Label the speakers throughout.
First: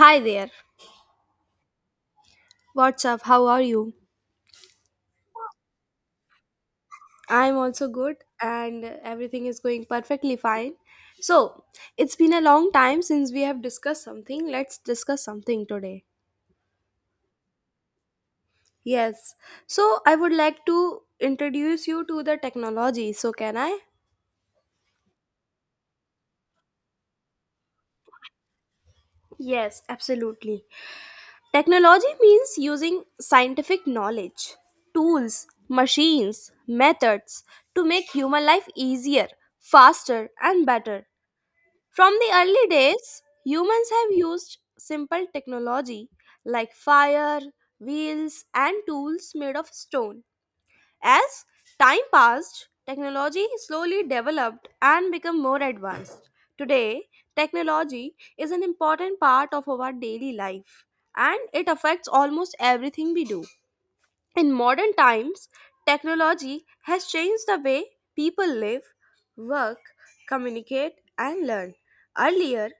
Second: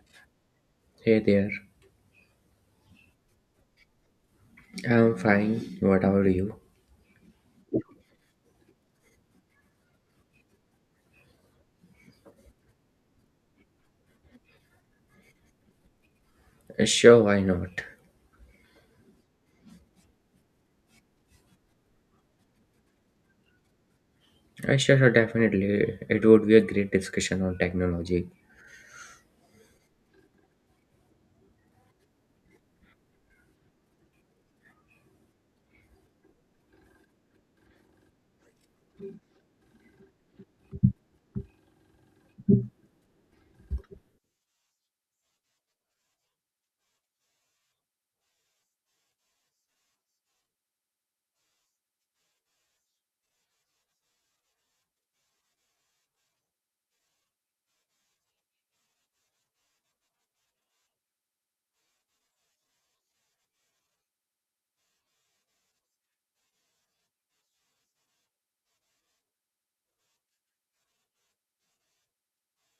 Speaker 1: Hi there.
Speaker 2: Hey there.
Speaker 1: What's up? How are you?
Speaker 2: I'm fine. What about you?
Speaker 1: I'm also good and everything is going perfectly fine. So, it's been a long time since we have discussed something. Let's discuss something today.
Speaker 2: Sure, why not?
Speaker 1: Yes. So, I would like to introduce you to the technology. So, can I?
Speaker 2: Sure, definitely. It would be a great discussion on technology.
Speaker 1: Yes, absolutely. Technology means using scientific knowledge, tools, machines, methods to make human life easier, faster, and better. From the early days, humans have used simple technology like fire, wheels, and tools made of stone. As time passed, technology slowly developed and became more advanced. Today, technology is an important part of our daily life and it affects almost everything we do. In modern times, technology has changed the way people live, work, communicate, and learn. Earlier,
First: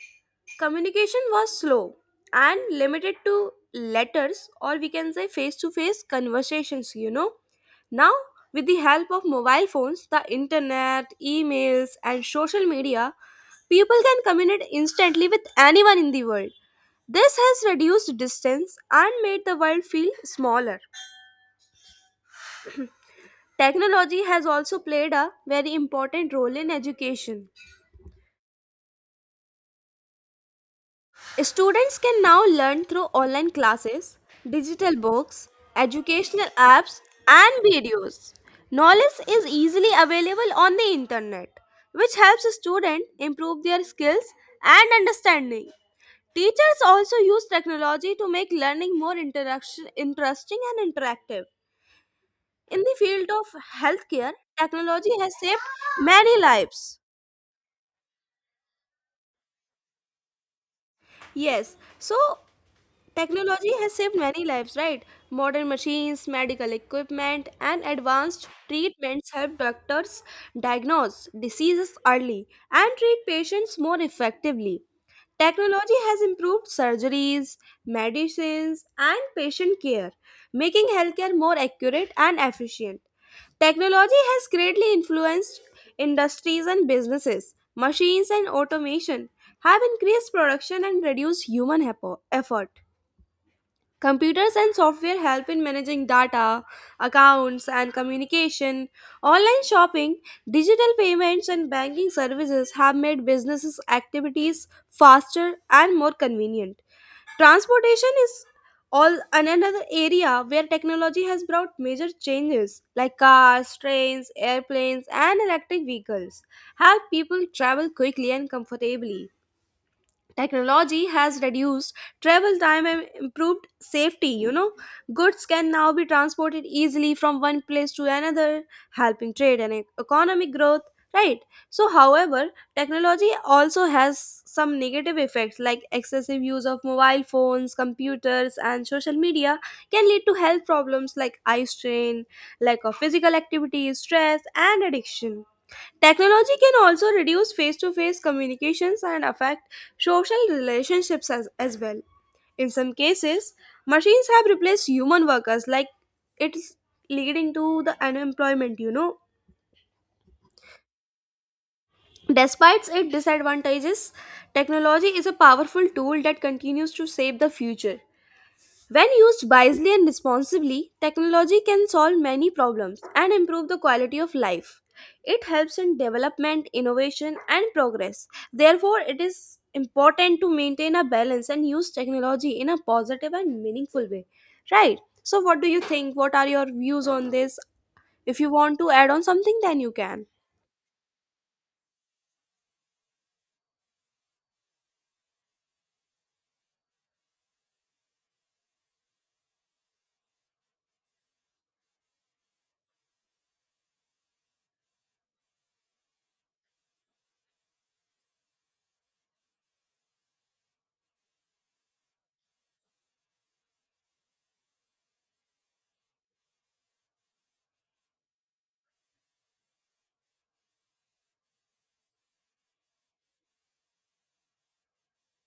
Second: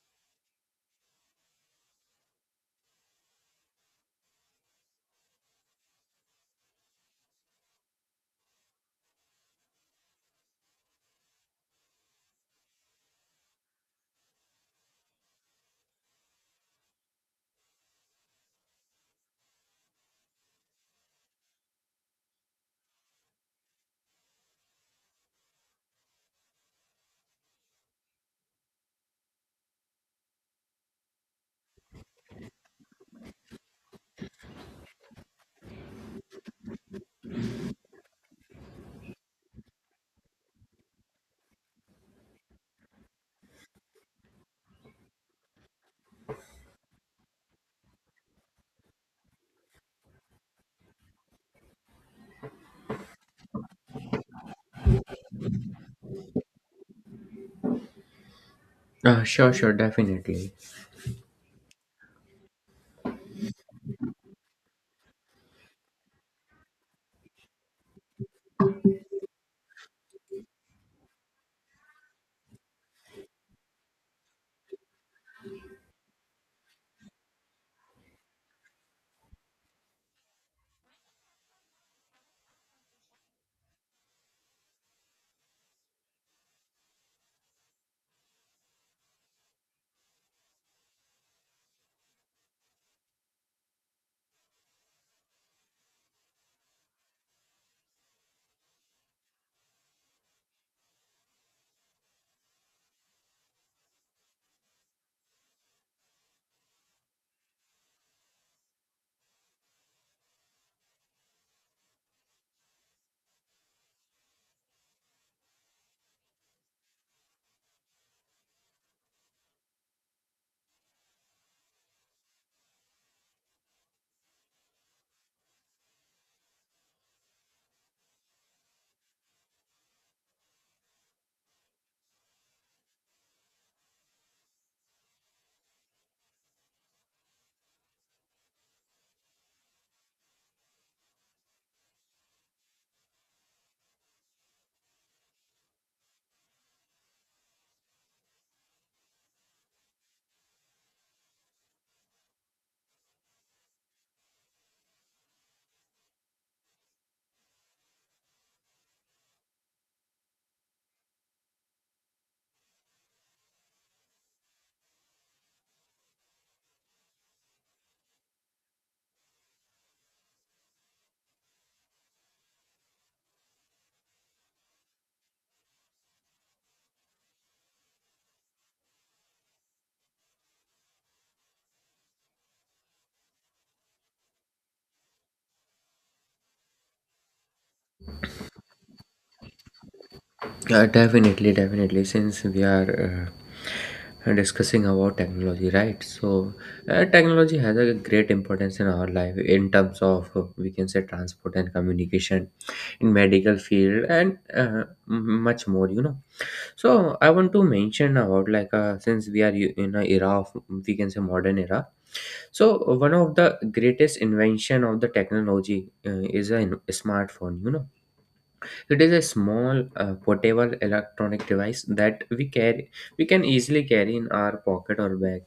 Speaker 1: communication was slow and limited to letters, or we can say face to face conversations, you know. Now, with the help of mobile phones, the internet, emails, and social media, people can communicate instantly with anyone in the world. This has reduced distance and made the world feel smaller. Technology has also played a very important role in education. Students can now learn through online classes, digital books, educational apps, and videos. Knowledge is easily available on the internet, which helps students improve their skills and understanding. Teachers also use technology to make learning more interesting and interactive. In the field of healthcare, technology has saved many lives.
Speaker 2: Sure, definitely.
Speaker 1: Yes. So technology has saved many lives, right? Modern machines, medical equipment, and advanced treatments help doctors diagnose diseases early and treat patients more effectively. Technology has improved surgeries, medicines, and patient care, making healthcare more accurate and efficient. Technology has greatly influenced industries and businesses. Machines and automation have increased production and reduced human effort. Computers and software help in managing data, accounts, and communication. Online shopping, digital payments, and banking services have made businesses' activities faster and more convenient. Transportation is another area where technology has brought major changes, like cars, trains, airplanes, and electric vehicles help people travel quickly and comfortably. Technology has reduced travel time and improved safety. You know, goods can now be transported easily from one place to another, helping trade and economic growth. Right. So, however, technology also has some negative effects, like excessive use of mobile phones, computers, and social media can lead to health problems like eye strain, lack of physical activity, stress, and addiction. Technology can also reduce face to face communications and affect social relationships as well. In some cases, machines have replaced human workers, like it's leading to the unemployment, you know. Despite its disadvantages, technology is a powerful tool that continues to shape the future. When used wisely and responsibly, technology can solve many problems and improve the quality of life. It helps in development, innovation, and progress. Therefore, it is important to maintain a balance and use technology in a positive and meaningful way. Right? So, what do you think? What are your views on this? If you want to add on something, then you can.
Speaker 2: Definitely. Since we are discussing about technology, right? So, technology has a great importance in our life in terms of, we can say, transport and communication in medical field and much more. So I want to mention about, like, since we are in a era of, we can say, modern era. So one of the greatest invention of the technology is a smartphone. You know, it is a small, portable electronic device that we can easily carry in our pocket or bag.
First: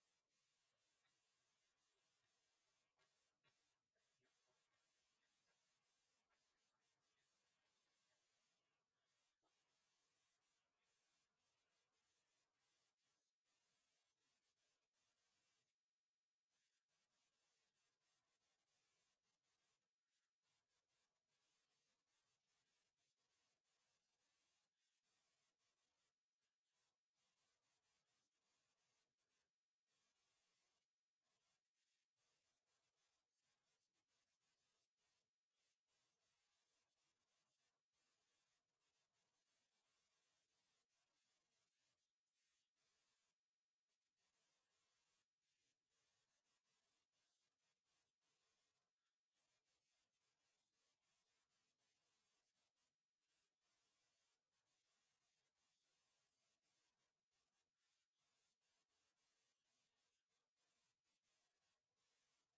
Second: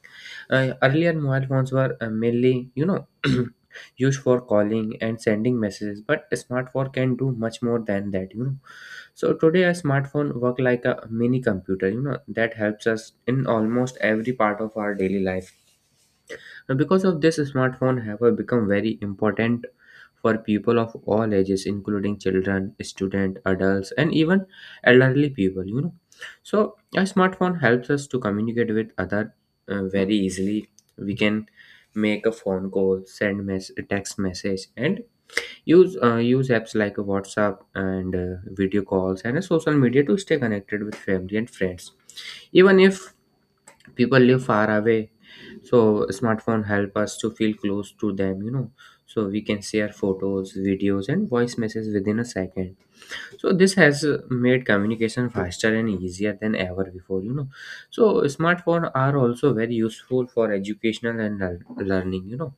Speaker 2: Earlier, mobile phones were mainly, you know, used for calling and sending messages, but a smartphone can do much more than that, you know. So today, a smartphone work like a mini computer, you know, that helps us in almost every part of our daily life, and because of this, smartphone have become very important for people of all ages, including children, student, adults, and even elderly people. You know, so a smartphone helps us to communicate with other very easily. We can make a phone call, send mess text message, and use use apps like WhatsApp and, video calls and, social media to stay connected with family and friends. Even if people live far away, so smartphone help us to feel close to them, you know. So we can share photos, videos and voice messages within a second. So this has made communication faster and easier than ever before, you know. So smartphone are also very useful for educational and learning, you know,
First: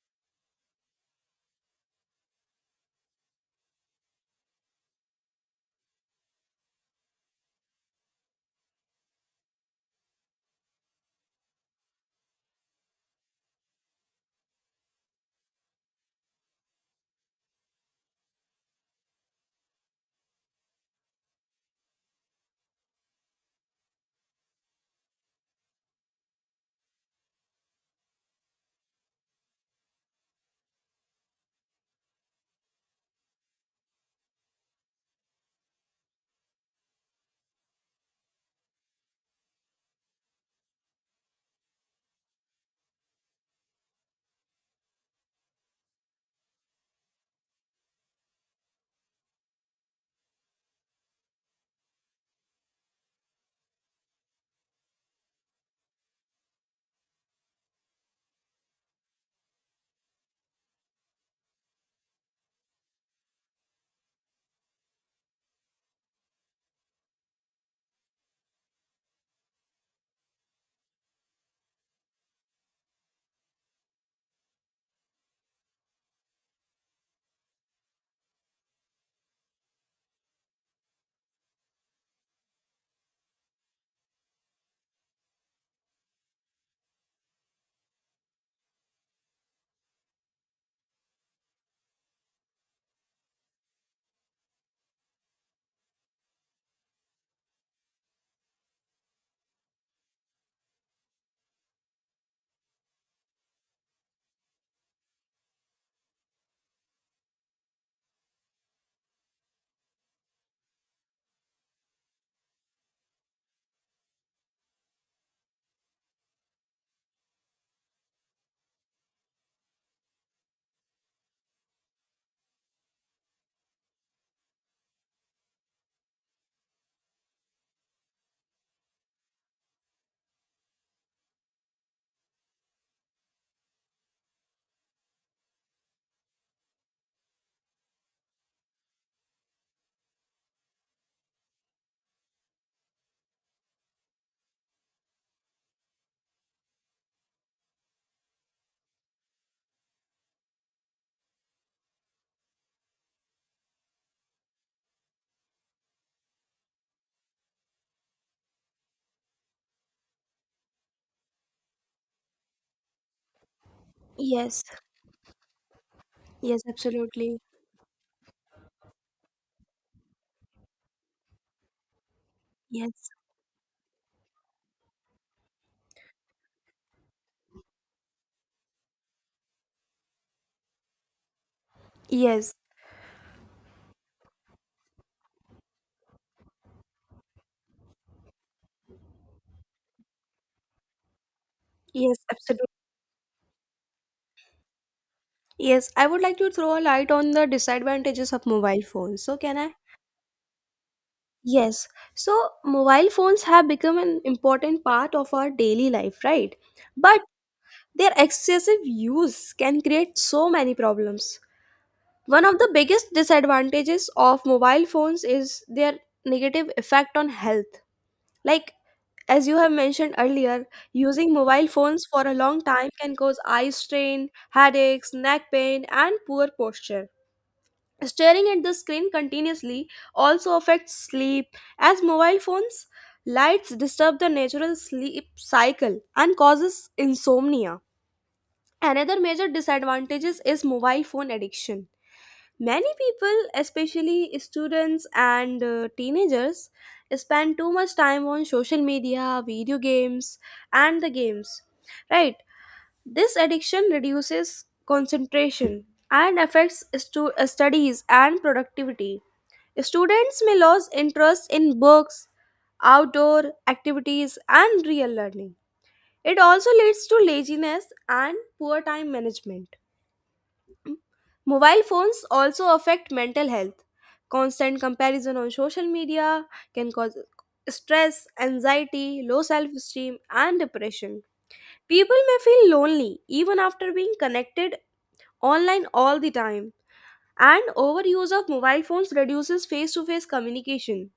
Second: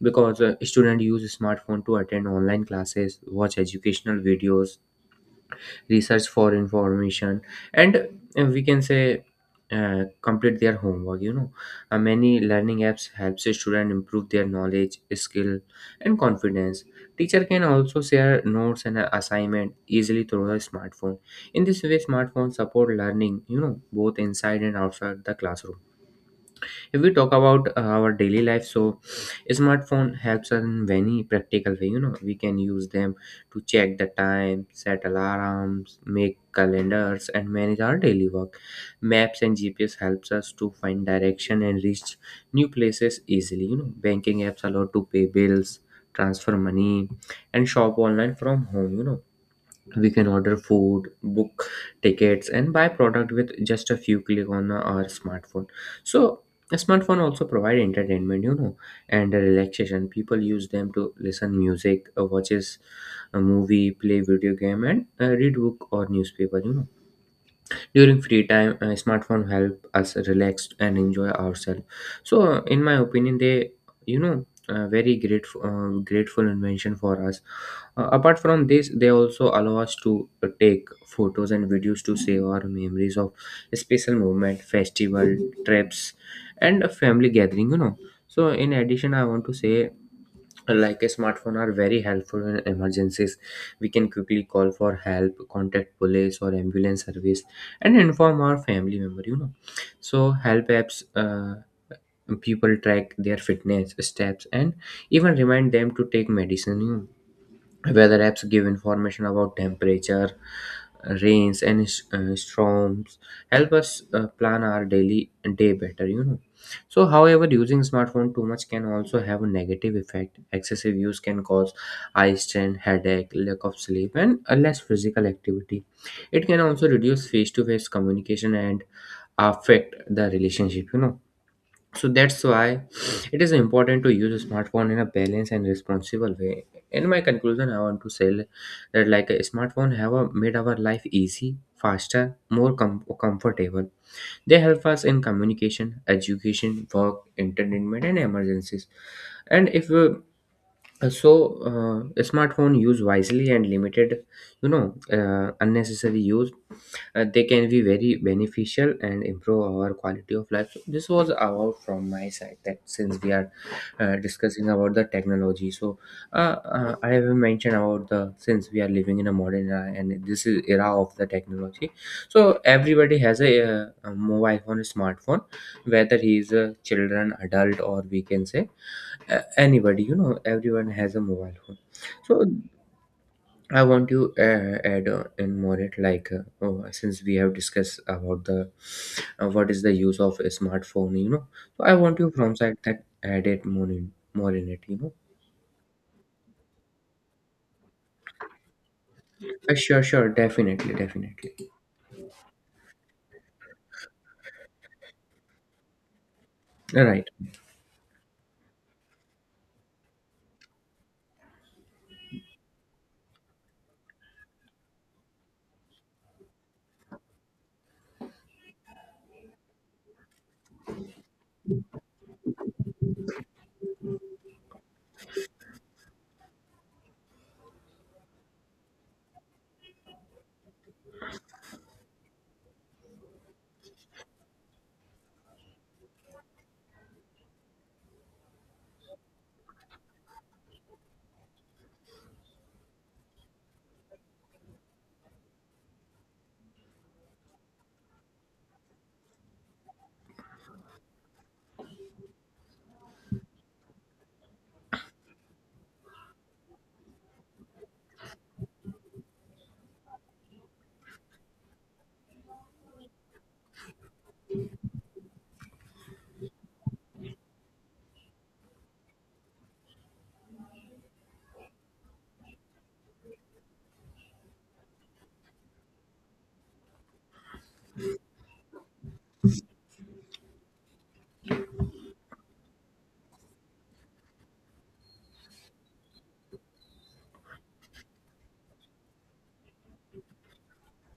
Speaker 2: because, student use smartphone to attend online classes, watch educational videos, research for information, and, we can say, complete their homework, you know. Uh, many learning apps helps a student improve their knowledge, skill, and confidence. Teacher can also share notes and, assignment easily through the smartphone. In this way, smartphones support learning, you know, both inside and outside the classroom. If we talk about, our daily life, so smartphone helps us in many practical way, you know. We can use them to check the time, set alarms, make calendars and manage our daily work. Maps and gps helps us to find direction and reach new places easily, you know. Banking apps allow to pay bills, transfer money, and shop online from home, you know. We can order food, book tickets and buy product with just a few click on our smartphone. So a smartphone also provide entertainment, you know, and relaxation. People use them to listen music, watches a movie, play video game and, read book or newspaper, you know. During free time, smartphone help us relax and enjoy ourselves. So, in my opinion, they, you know very grateful grateful invention for us. Uh, apart from this, they also allow us to take photos and videos to save our memories of special moment, festival, trips, and a family gathering, you know. So in addition, I want to say, like, a smartphone are very helpful in emergencies. We can quickly call for help, contact police or ambulance service, and inform our family member, you know. So help apps, people track their fitness steps and even remind them to take medicine, you know. Weather apps give information about temperature, rains, and storms. Help us plan our daily day better. You know. So, however, using smartphone too much can also have a negative effect. Excessive use can cause eye strain, headache, lack of sleep, and a less physical activity. It can also reduce face-to-face communication and affect the relationship. You know, so that's why it is important to use a smartphone in a balanced and responsible way. In my conclusion, I want to say that, like, a smartphone have made our life easy, faster, more comfortable. They help us in communication, education, work, entertainment and emergencies. And if, so a smartphone use wisely and limited, you know, unnecessary use, they can be very beneficial and improve our quality of life. So this was all from my side. That since we are,
Speaker 1: Yes.
Speaker 2: discussing about the technology, so,
Speaker 1: Yes,
Speaker 2: I have
Speaker 1: absolutely.
Speaker 2: mentioned about the, since we are living in a modern era and this is era of the technology. So
Speaker 1: Yes.
Speaker 2: everybody has a mobile phone, a smartphone, whether he is a children, adult, or we can say, anybody. You know, everyone has a mobile phone. So
Speaker 1: Yes.
Speaker 2: I want to add, in more it, like, oh, since we have discussed about the, what is the use of a smartphone, you know. So I
Speaker 1: Yes,
Speaker 2: want you from
Speaker 1: absolutely.
Speaker 2: side that add it more, in more in it, you know.
Speaker 1: Yes, I would like to throw a light on the disadvantages of mobile phones. So, can I?
Speaker 2: Sure, definitely, definitely.
Speaker 1: Yes. So, mobile phones have become an important part of our daily life, right? But
Speaker 2: Right,
Speaker 1: their excessive use can create so many problems. One of the biggest disadvantages of mobile phones is their negative effect on health. Like, as you have mentioned earlier, using mobile phones for a long time can cause eye strain, headaches, neck pain, and poor posture. Staring at the screen continuously also affects sleep, as mobile phones' lights disturb the natural sleep cycle and causes insomnia. Another major disadvantages is mobile phone addiction. Many people, especially students and teenagers, spend too much time on social media, video games, and the games. Right? This addiction reduces concentration and affects studies and productivity. Students may lose interest in books, outdoor activities, and real learning. It also leads to laziness and poor time management. Mobile phones also affect mental health. Constant comparison on social media can cause stress, anxiety, low self esteem, and depression. People may feel lonely even after being connected online all the time. And overuse of mobile phones reduces face to face communication,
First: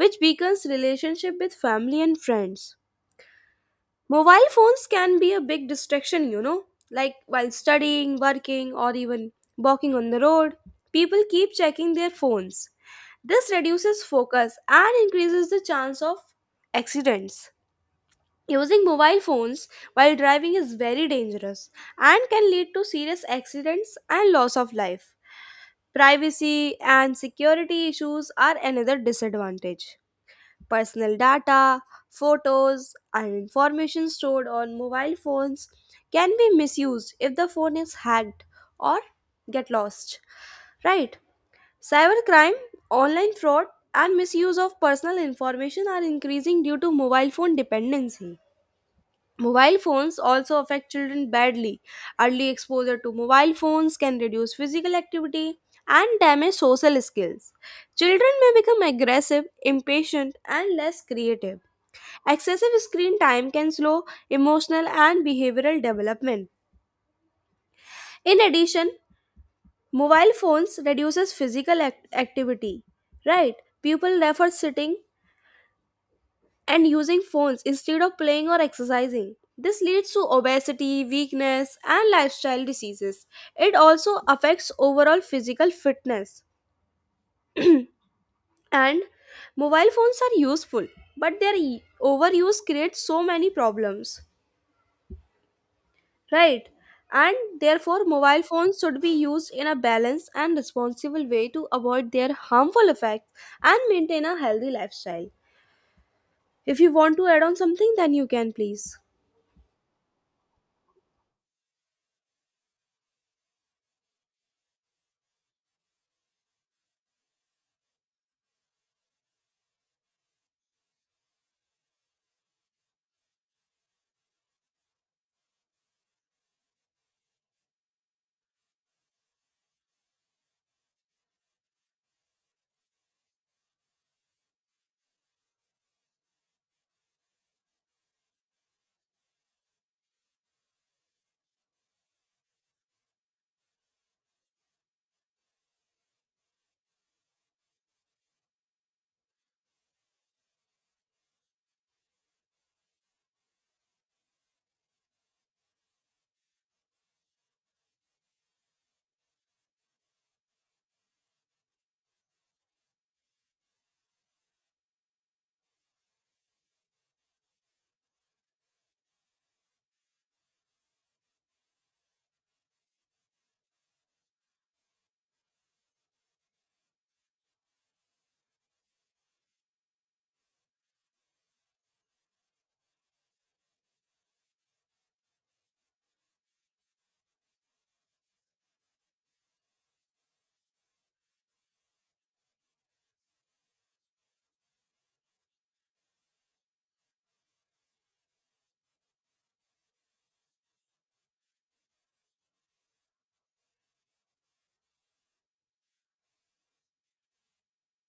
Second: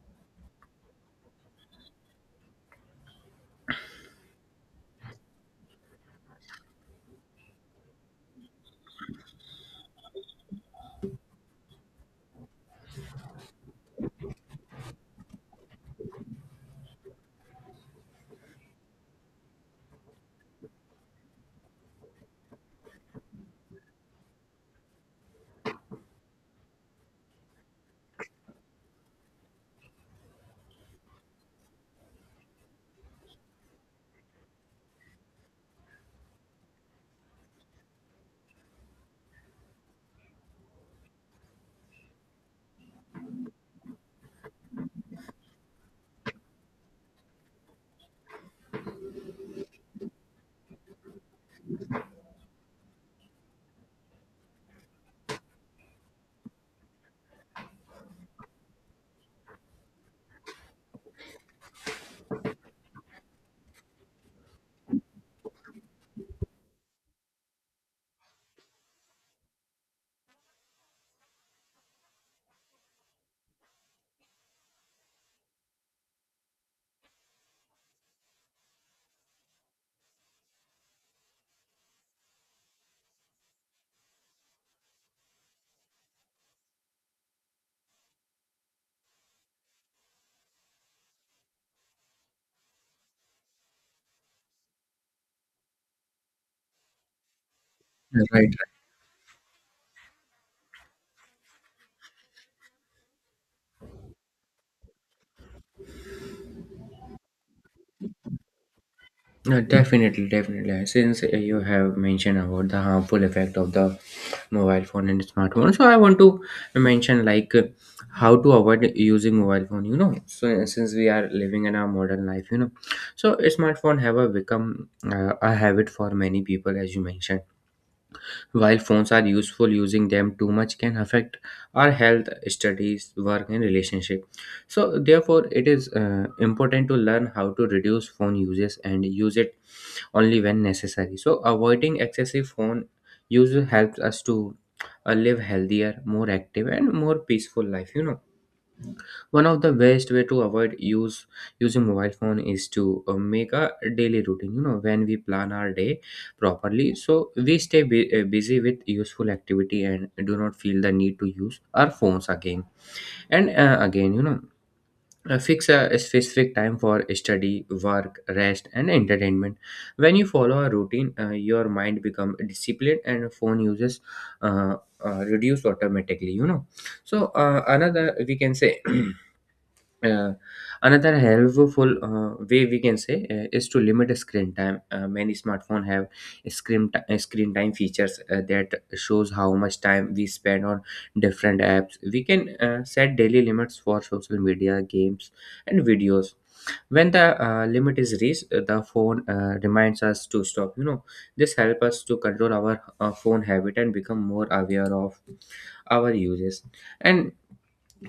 Speaker 1: which weakens relationship with family and friends. Mobile phones can be a big distraction, you know, like while studying, working, or even walking on the road. People keep checking their phones. This reduces focus and increases the chance of accidents. Using mobile phones while driving is very dangerous and can lead to serious accidents and loss of life. Privacy and security issues are another disadvantage. Personal data, photos, and information stored on mobile phones can be misused if the phone is hacked or get lost. Right? Cybercrime, online fraud, and misuse of personal information are increasing due to mobile phone dependency. Mobile phones also affect children badly. Early exposure to mobile phones can reduce physical activity and damage social skills. Children may become aggressive, impatient, and less creative. Excessive screen time can slow emotional and behavioral development. In addition, mobile phones reduces activity. Right? People prefer sitting and using phones instead of playing or exercising. This leads to obesity, weakness, and lifestyle diseases. It also affects overall physical fitness. And mobile phones are useful, but their overuse creates so many problems. Right. And therefore, mobile
Speaker 2: right,
Speaker 1: phones should be used in a balanced and responsible way to avoid their harmful effects and maintain a healthy lifestyle. If you want to add on something, then you can please.
Speaker 2: right. Definitely. Since, you have mentioned about the harmful effect of the mobile phone and smartphone, so I want to mention, like, how to avoid using mobile phone, you know. So since we are living in our modern life, you know, so smartphone have a become a habit for many people. As you mentioned, while phones are useful, using them too much can affect our health, studies, work and relationship. So therefore it is important to learn how to reduce phone uses and use it only when necessary. So, avoiding excessive phone use helps us to live healthier, more active, and more peaceful life. You know, one of the best way to avoid use using mobile phone is to make a daily routine. You know, when we plan our day properly, so we stay busy with useful activity and do not feel the need to use our phones again and, again. You know, fix a specific time for study, work, rest and entertainment. When you follow a routine, your mind becomes disciplined and phone uses, uh, reduce automatically, you know. So, another, we can say, Uh, another helpful, way, we can say, is to limit screen time. Many smartphones have screen time features that shows how much time we spend on different apps. We can set daily limits for social media, games, and videos. When the, limit is reached, the phone reminds us to stop. You know, this helps us to control our phone habit and become more aware of our uses. And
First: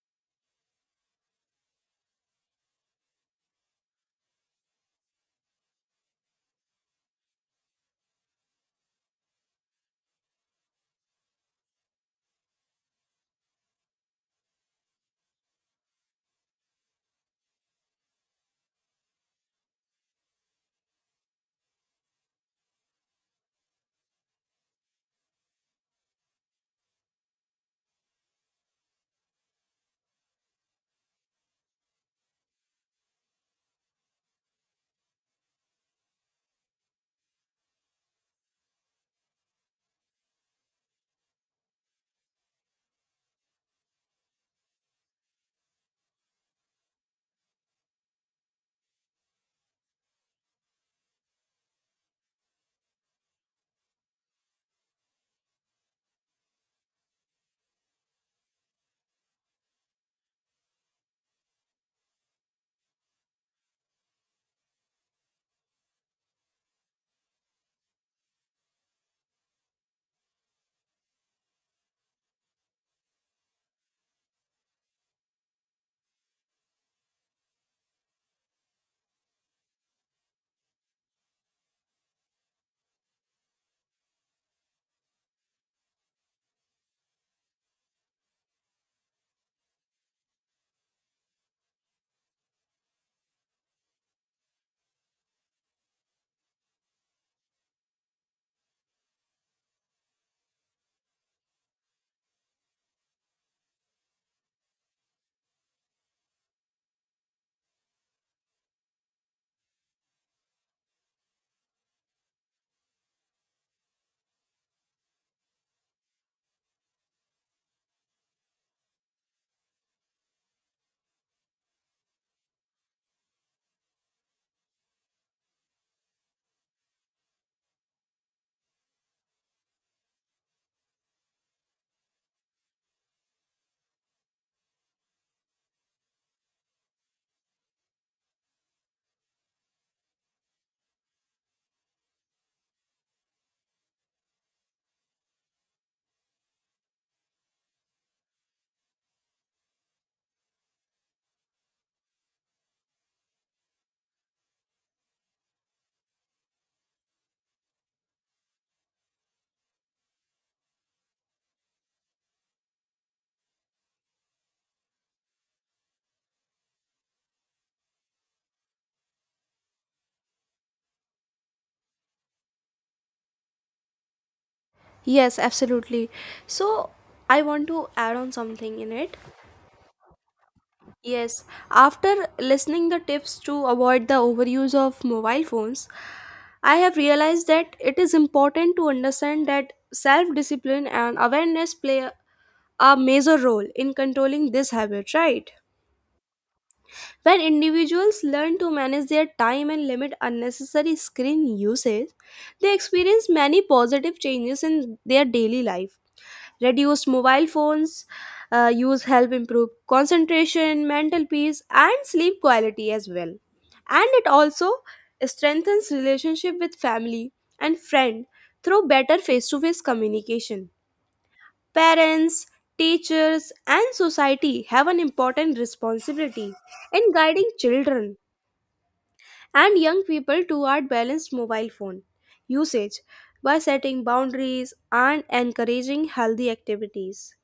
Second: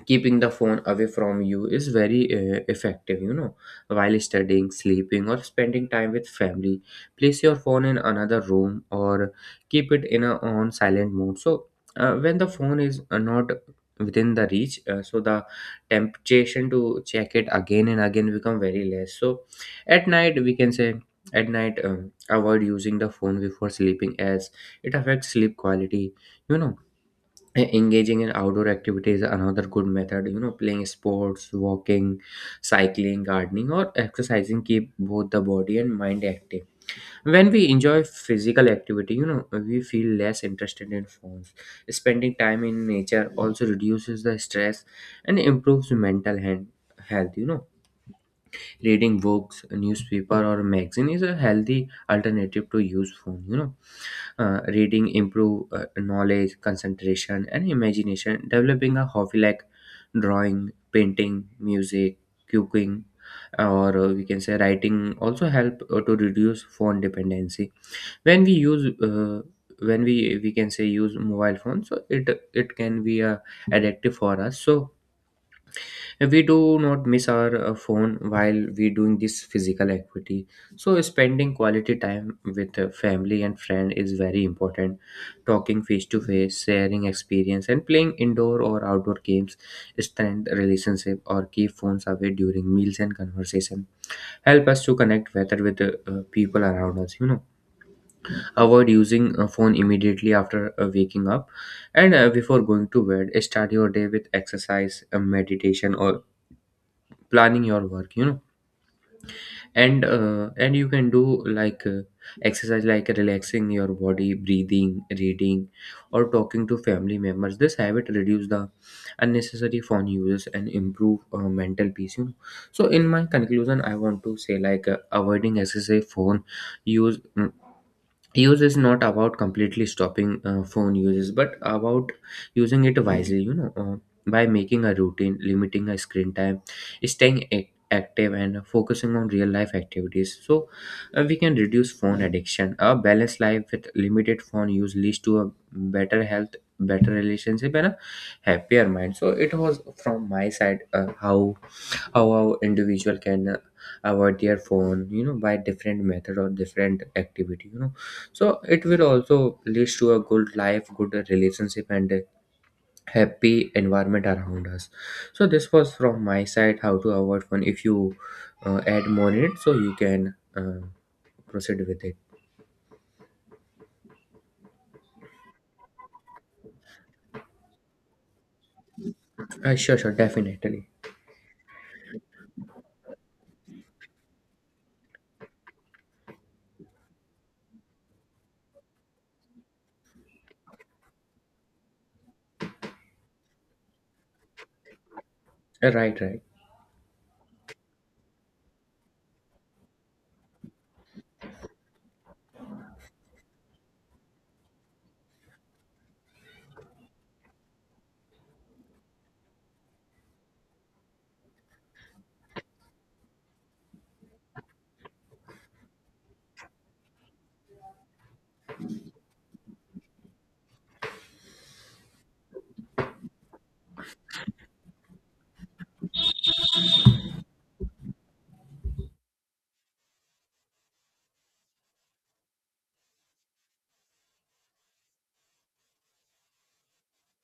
Speaker 2: keeping the phone away from you is very effective, you know. While studying, sleeping or spending time with family, place your phone in another room or keep it in a on silent mode. So, when the phone is, not within the reach, so the temptation to check it again and again become very less. So at night, we can say, at night, avoid using the phone before sleeping as it affects sleep quality, you know. Engaging in outdoor activities is another good method, you know. Playing sports, walking, cycling, gardening or exercising keep both the body and mind active. When we enjoy physical activity, you know, we feel less interested in phones. Spending time in nature also reduces the stress and improves mental health, you know. Reading books, newspaper or magazine is a healthy alternative to use phone, you know. Uh, reading improve, knowledge, concentration and imagination. Developing a hobby like drawing, painting, music, cooking, or, we can say, writing also help to reduce phone dependency. When we use, when we can say use mobile phone, so it can be a addictive for us. So we do not miss our phone while we doing this physical activity. So spending quality time with family and friend is very important. Talking face to face, sharing experience and playing indoor or outdoor games strengthen relationship, or keep phones away during meals and conversation. Help us to connect better with the people around us, you know. Avoid using a phone immediately after waking up and before going to bed. Start your day with exercise, meditation or planning your work, you know. And, and you can do like exercise, like relaxing your body, breathing, reading, or talking to family members. This habit reduce the unnecessary phone uses and improve, mental peace, you know. So in my conclusion, I want to say, like, avoiding excessive phone use mm, use is not about completely stopping phone uses, but about using it wisely, you know. Uh, by making a routine, limiting a screen time, staying active and focusing on real life activities. So, we can reduce phone addiction. A balanced life with limited phone use leads to a better health, better relationship, and a happier mind. So it was from my side. How our individual can avoid their phone, by different method or different activity. So it will also lead to a good life, good relationship, and a happy environment around us. So this was from my side, how to avoid phone. If you add more in it, so you can proceed with it.
Speaker 1: Yes, absolutely. So, I want to add on something in it.
Speaker 2: Sure, sure, definitely.
Speaker 1: Yes, after listening the tips to avoid the overuse of mobile phones, I have realized that it is important to understand that self discipline and awareness play a major role in controlling this habit, right?
Speaker 2: Right, right.
Speaker 1: When individuals learn to manage their time and limit unnecessary screen usage, they experience many positive changes in their daily life. Reduced mobile phones use help improve concentration, mental peace, and sleep quality as well. And it also strengthens relationship with family and friend through better face-to-face communication. Parents, teachers, and society have an important responsibility in guiding children and young people toward balanced mobile phone usage by setting boundaries and encouraging healthy activities.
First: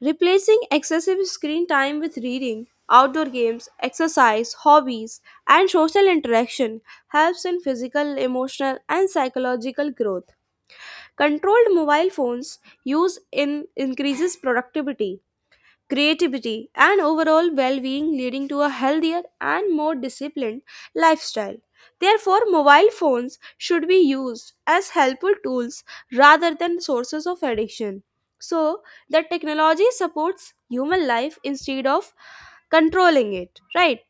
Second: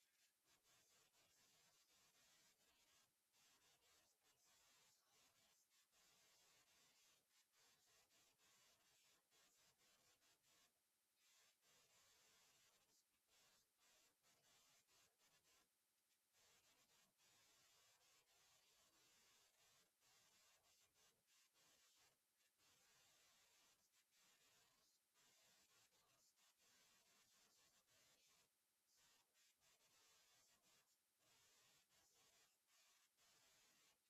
Speaker 1: Replacing excessive screen time with reading, outdoor games, exercise, hobbies, and social interaction helps in physical, emotional, and psychological growth. Controlled mobile phones use in increases productivity, creativity, and overall well being, leading to a healthier and more disciplined lifestyle. Therefore, mobile phones should be used as helpful tools rather than sources of addiction. So, that technology supports human life instead of controlling it, right?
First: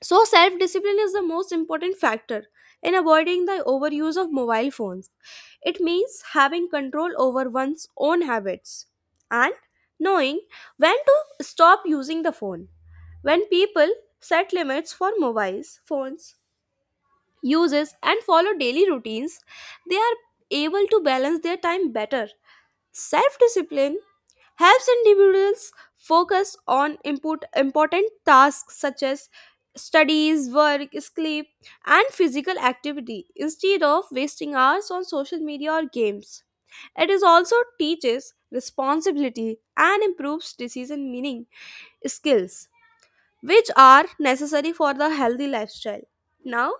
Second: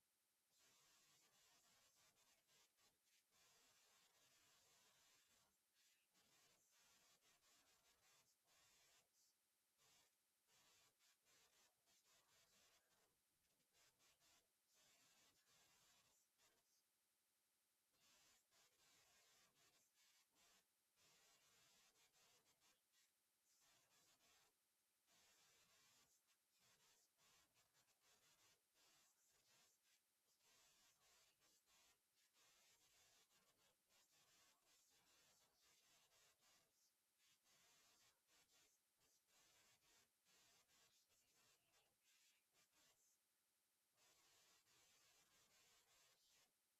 Speaker 1: So, self discipline is the most important factor in avoiding the overuse of mobile phones. It means having control over one's own habits and knowing when to stop using the phone. When people set limits for mobiles, phones, uses, and follow daily routines, they are able to balance their time better. Self discipline helps individuals focus on important tasks such as studies, work, sleep, and physical activity instead of wasting hours on social media or games. It is also teaches responsibility and improves decision meaning skills which are necessary for the healthy lifestyle. Now,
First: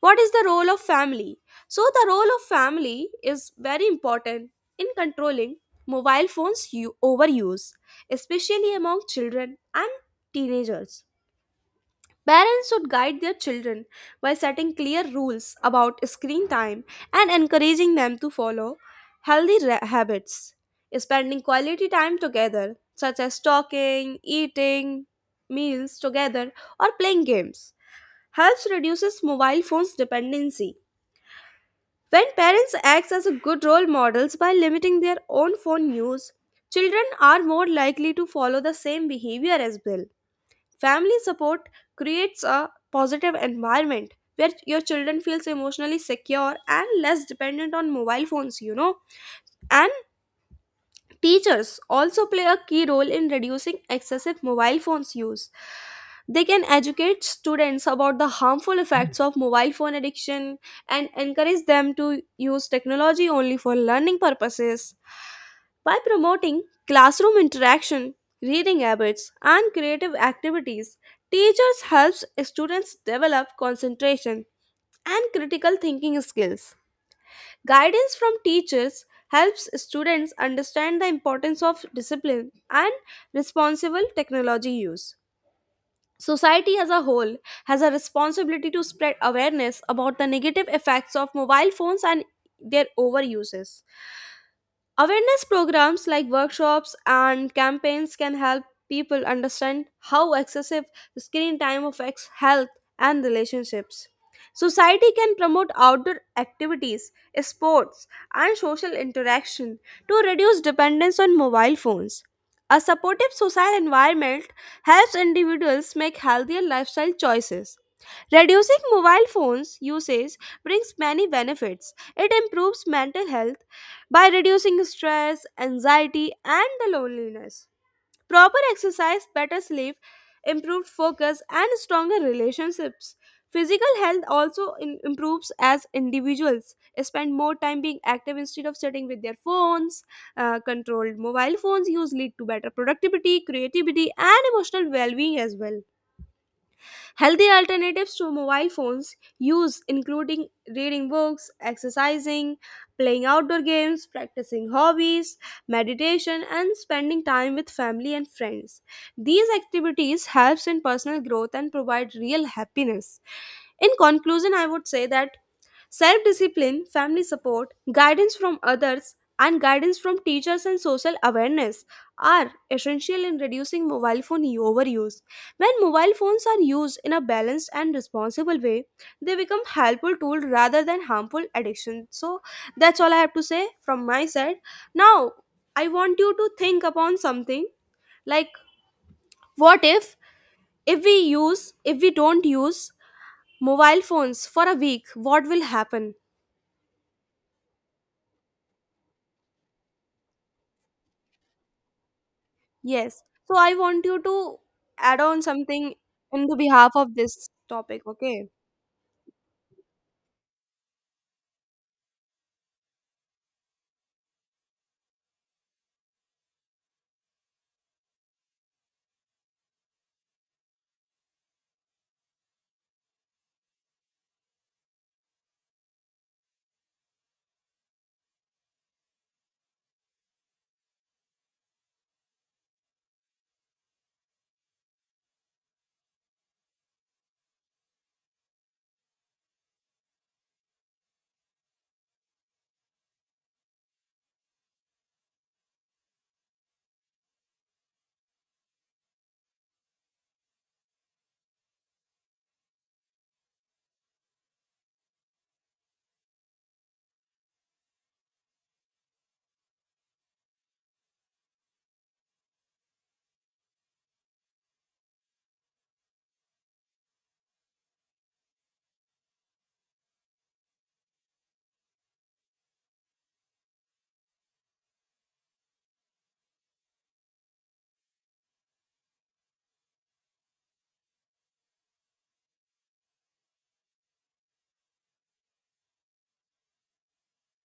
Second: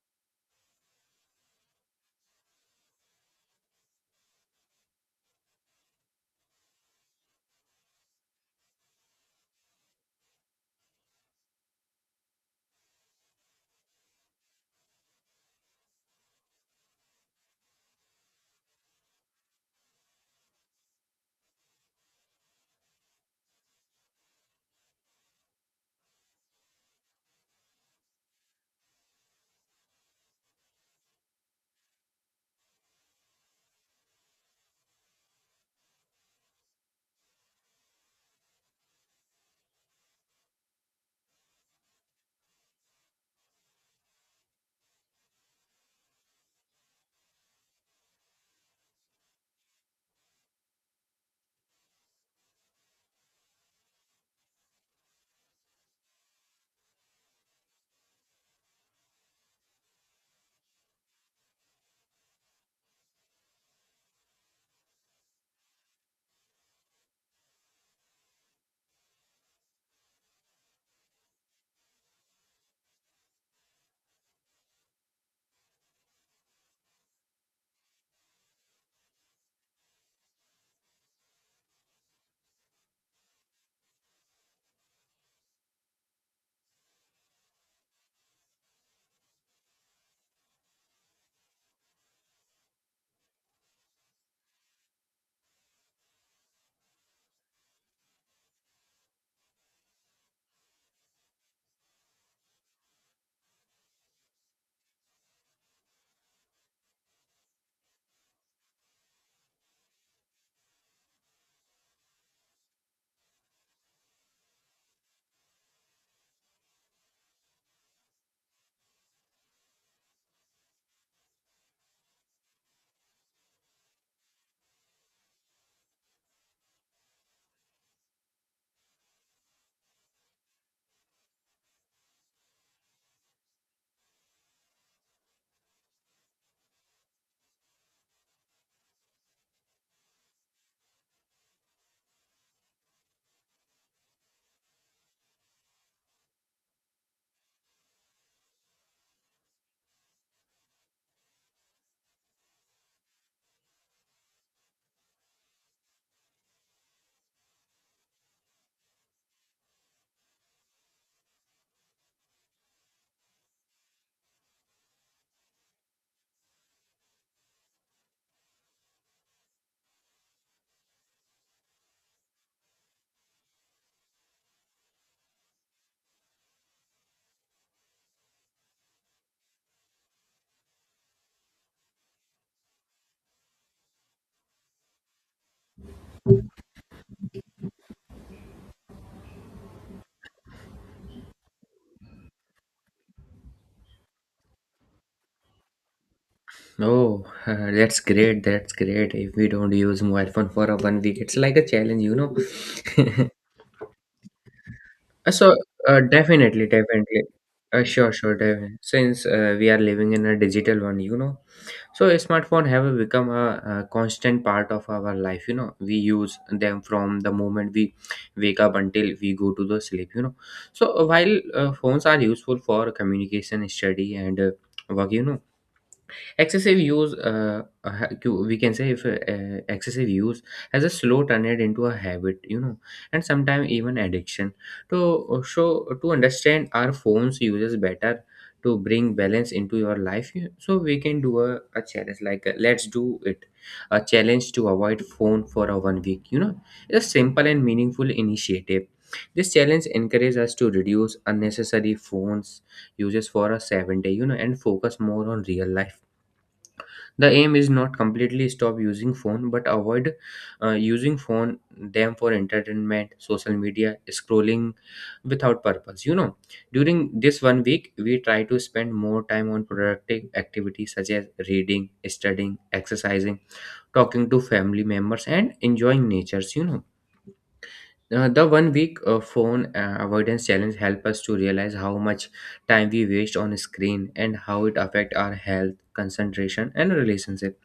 Speaker 1: what is the role of family? So the role of family is very important in controlling mobile phones overuse, especially among children and teenagers. Parents should guide their children by setting clear rules about screen time and encouraging them to follow habits. Spending quality time together, such as talking, eating meals together, or playing games, helps reduces mobile phones dependency. When parents act as good role models by limiting their own phone use, children are more likely to follow the same behavior as well. Family support creates a positive environment where your children feels emotionally secure and less dependent on mobile phones, you know. And teachers also play a key role in reducing excessive mobile phones use. They can educate students about the harmful effects of mobile phone addiction and encourage them to use technology only for learning purposes. By promoting classroom interaction, reading habits, and creative activities, teachers helps students develop concentration and critical thinking skills. Guidance from teachers helps students understand the importance of discipline and responsible technology use. Society as a whole has a responsibility to spread awareness about the negative effects of mobile phones and their overuses. Awareness programs like workshops and campaigns can help people understand how excessive screen time affects health and relationships. Society can promote outdoor activities, sports, and social interaction to reduce dependence on mobile phones. A supportive social environment helps individuals make healthier lifestyle choices. Reducing mobile phones usage brings many benefits. It improves mental health by reducing stress, anxiety, and the loneliness. Proper exercise, better sleep, improved focus, and stronger relationships. Physical health also improves as individuals spend more time being active instead of sitting with their phones. Controlled mobile phones use lead to better productivity, creativity, and emotional well being as well. Healthy alternatives to mobile phones use including reading books, exercising, playing outdoor games, practicing hobbies, meditation and spending time with family and friends. These activities helps in personal growth and provide real happiness. In conclusion, I would say that self discipline, family support, guidance from others, and guidance from teachers and social awareness are essential in reducing mobile phone overuse. When mobile phones are used in a balanced and responsible way, they become helpful tool rather than harmful addiction. So that's all I have to say from my side. Now, I want you to think upon something, like what if we use if we don't use mobile phones for a week, what will happen?
Speaker 2: Oh, that's great. That's great. If we don't use mobile phone for a 1 week, it's like a challenge, you know.
Speaker 1: Yes. So I want you to add on
Speaker 2: So,
Speaker 1: something in the
Speaker 2: definitely,
Speaker 1: behalf of
Speaker 2: definitely.
Speaker 1: this topic,
Speaker 2: Sure, sure,
Speaker 1: okay?
Speaker 2: definitely. Since we are living in a digital one, you know, so a smartphone have become a constant part of our life. We use them from the moment we wake up until we go to the sleep. So while phones are useful for communication, study, and work. Excessive use, we can say if excessive use has a slow turned into a habit, and sometimes even addiction. To understand our phones uses better, to bring balance into your life, so we can do a challenge like let's do it, a challenge to avoid phone for a 1 week. It's a simple and meaningful initiative. This challenge encourages us to reduce unnecessary phones uses for a seven day, and focus more on real life. The aim is not completely stop using phone but avoid using phone them for entertainment, social media scrolling without purpose. During this 1 week, we try to spend more time on productive activities such as reading, studying, exercising, talking to family members, and enjoying natures. The 1 week phone avoidance challenge help us to realize how much time we waste on screen and how it affect our health, concentration, and relationship.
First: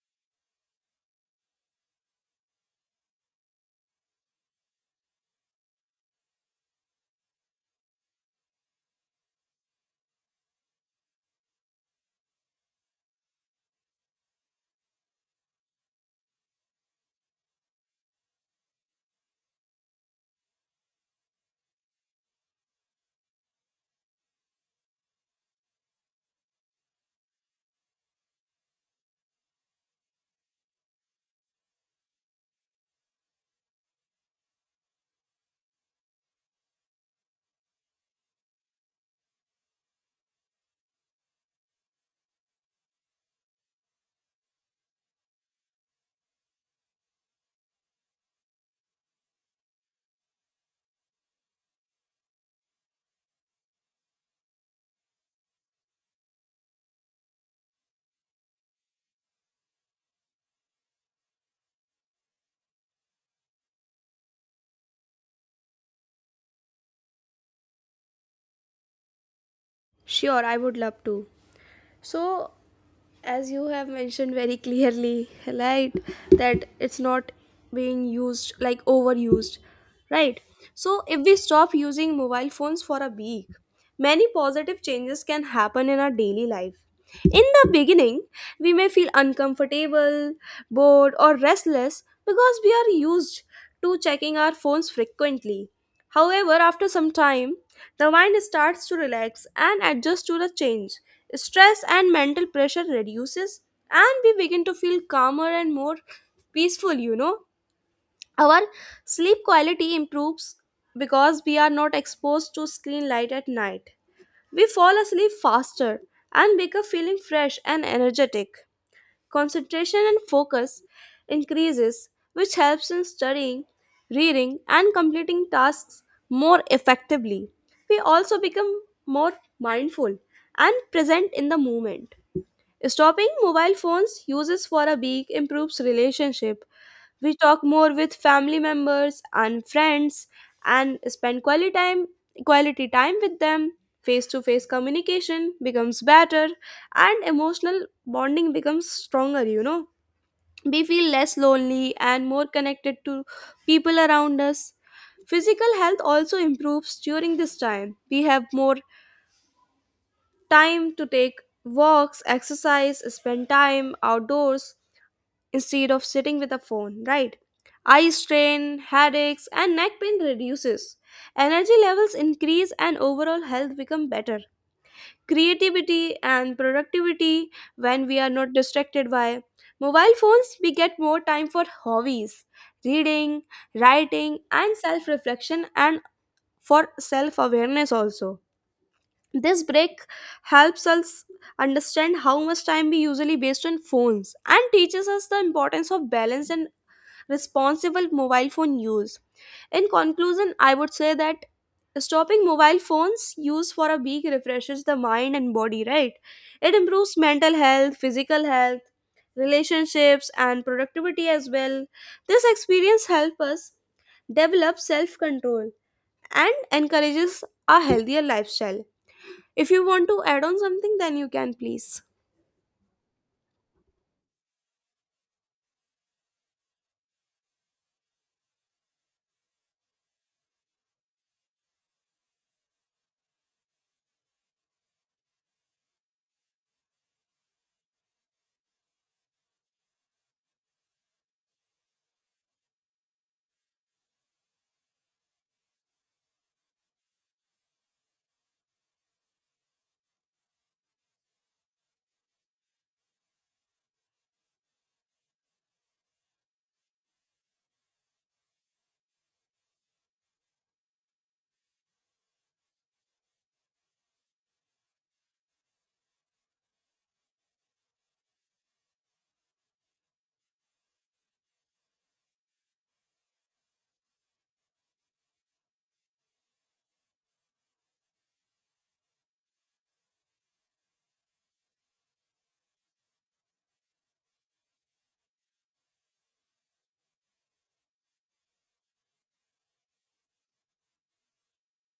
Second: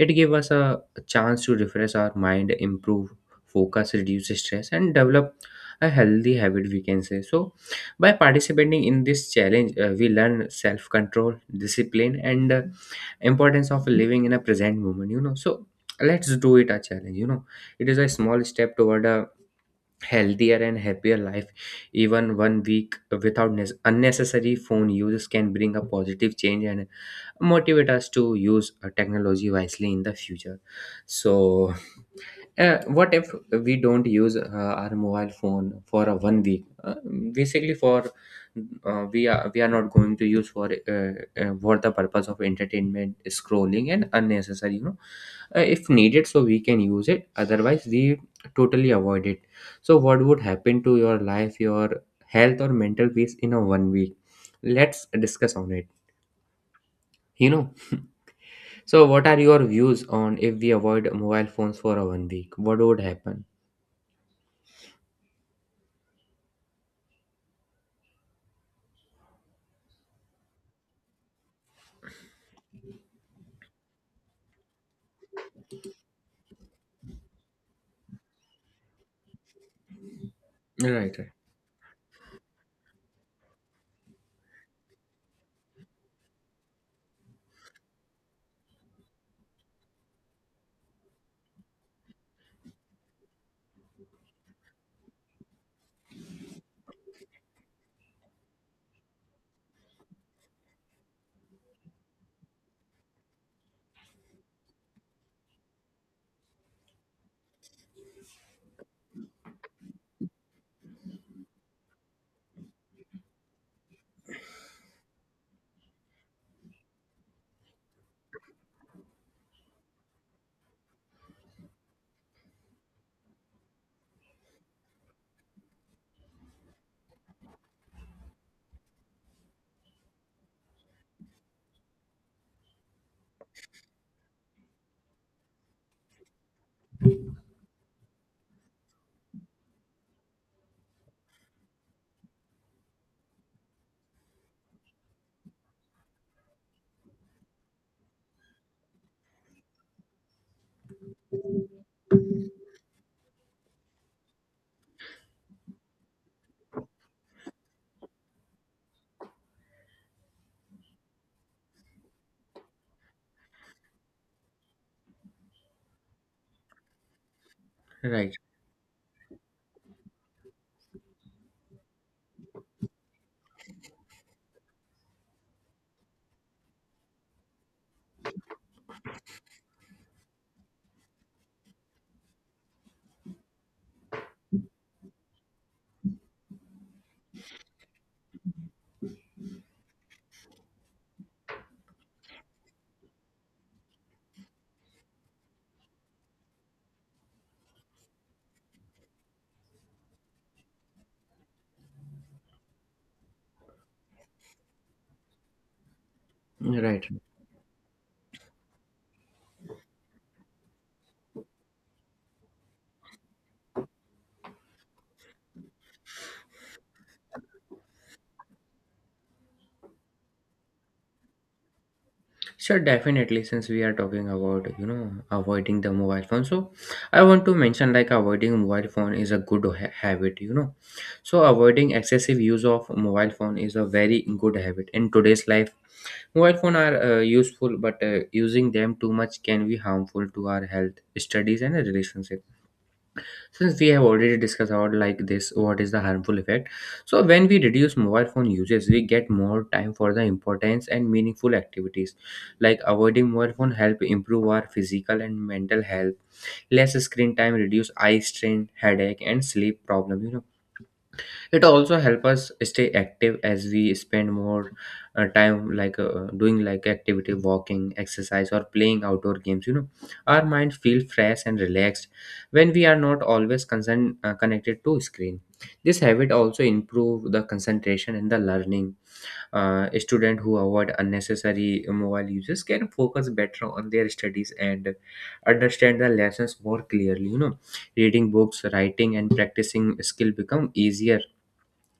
Speaker 2: It gave us a chance to refresh our mind, improve focus, reduce stress, and develop a healthy habit, we can say. So, by participating in this challenge, we learn self control, discipline, and importance of living in a present moment. So, let's do it a challenge. It is a small step toward a healthier and happier life. Even 1 week without unnecessary phone use can bring a positive change and motivate us to use technology wisely in the future. So what if we don't use our mobile phone for a 1 week, basically for we are not going to use for the purpose of entertainment scrolling and unnecessary. If needed, so we can use it, otherwise we totally avoid it. So what would happen to your life, your health, or mental peace in a 1 week? Let's discuss on it you know so, what are your views on if we avoid mobile phones for a 1 week? What would happen?
Speaker 1: Sure, I would love to. So, as you have mentioned very clearly, right, that it's not being used like overused, right? So
Speaker 2: Right,
Speaker 1: if
Speaker 2: right,
Speaker 1: we stop using mobile phones for a week, many positive changes can happen in our daily life. In the beginning, we may feel uncomfortable, bored, or restless because we are used to checking our phones frequently. However, after some time, the mind starts to relax and adjust to the change. Stress and mental pressure reduces and we begin to feel calmer and more peaceful, you know. Our sleep quality improves because we are not exposed to screen light at night. We fall asleep faster and wake up feeling fresh and energetic. Concentration and focus increases, which helps in studying, reading, and completing tasks more effectively. We also become more mindful and present in the moment. Stopping mobile phones uses for a week improves relationship. We talk more with family members and friends and spend quality time with them. Face to face communication becomes better and emotional bonding becomes stronger, you know. We feel less lonely and more connected to people around us. Physical health also improves during this time. We have more time to take walks, exercise, spend time outdoors instead of sitting with a phone, right? Eye
Speaker 2: right.
Speaker 1: strain, headaches, and neck pain reduces. Energy levels increase and overall health become better. Creativity and productivity, when we are not distracted by mobile phones, we get more time for hobbies, reading, writing, and self reflection, and for self awareness also. This break helps us understand how much time we usually waste on phones and teaches us the importance of balanced and responsible mobile phone use. In conclusion, I would say that stopping mobile phones use for a week refreshes the mind and body, right? It
Speaker 2: Right.
Speaker 1: improves mental health, physical health, relationships, and productivity as well. This experience helps us develop self control and encourages a healthier lifestyle. If you want to add on something, then you can please.
Speaker 2: Sure, definitely. Since we are talking about avoiding the mobile phone, so I want to mention like avoiding mobile phone is a good habit. So avoiding excessive use of mobile phone is a very good habit in today's life. Mobile phone are useful, but using them too much can be harmful to our health, studies, and relationship. Since we have already discussed about like this what is the harmful effect, so when we reduce mobile phone usage, we get more time for the importance and meaningful activities. Like avoiding mobile phone help improve our physical and mental health. Less screen time reduce eye strain, headache, and sleep problem. It also help us stay active as we spend more time like doing like activity, walking, exercise, or playing outdoor games. Our mind feel fresh and relaxed when we are not always concerned connected to screen. This habit also improve the concentration and the learning. Student who avoid unnecessary mobile uses can focus better on their studies and understand the lessons more clearly. Reading books, writing, and practicing skill become easier,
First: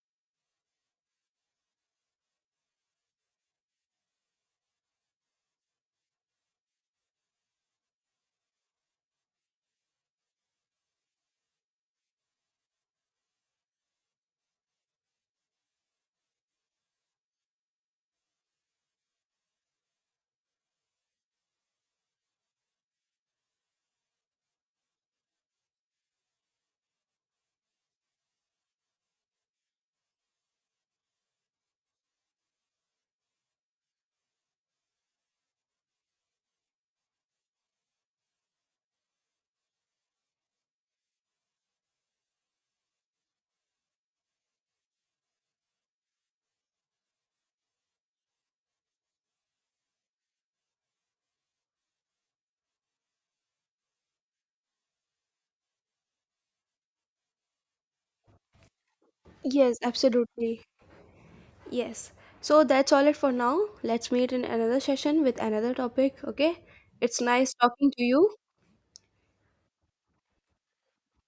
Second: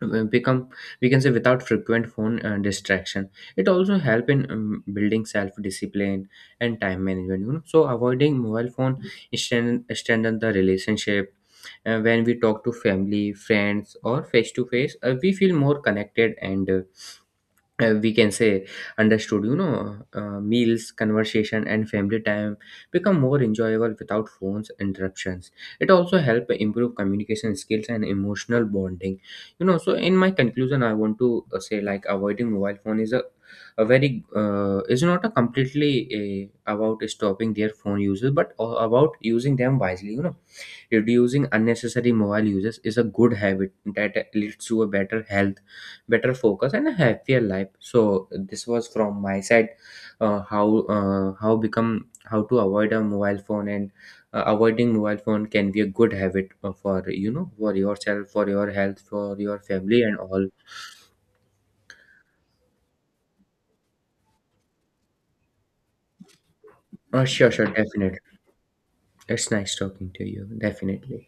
Speaker 2: become we can say, without frequent phone distraction. It also help in building self discipline and time management. So avoiding mobile phone strengthen the relationship. When we talk to family friends or face to face, we feel more connected and, we can say, understood. Meals, conversation, and family time become more enjoyable without phones interruptions. It also help improve communication skills and emotional bonding. So in my conclusion, I want to say like avoiding mobile phone is a very is not a completely about stopping their phone uses but about using them wisely. Reducing unnecessary mobile uses is a good habit that leads to a better health, better focus, and a happier life. So this was from my side, how become how to avoid a mobile phone, and avoiding mobile phone can be a good habit for for yourself, for your health, for your
Speaker 1: Yes,
Speaker 2: family, and all.
Speaker 1: absolutely. Yes. So that's all it for now. Let's meet in another session with another topic, okay? It's
Speaker 2: Sure,
Speaker 1: nice
Speaker 2: sure,
Speaker 1: talking to
Speaker 2: definitely.
Speaker 1: you.
Speaker 2: It's nice talking to you. Definitely.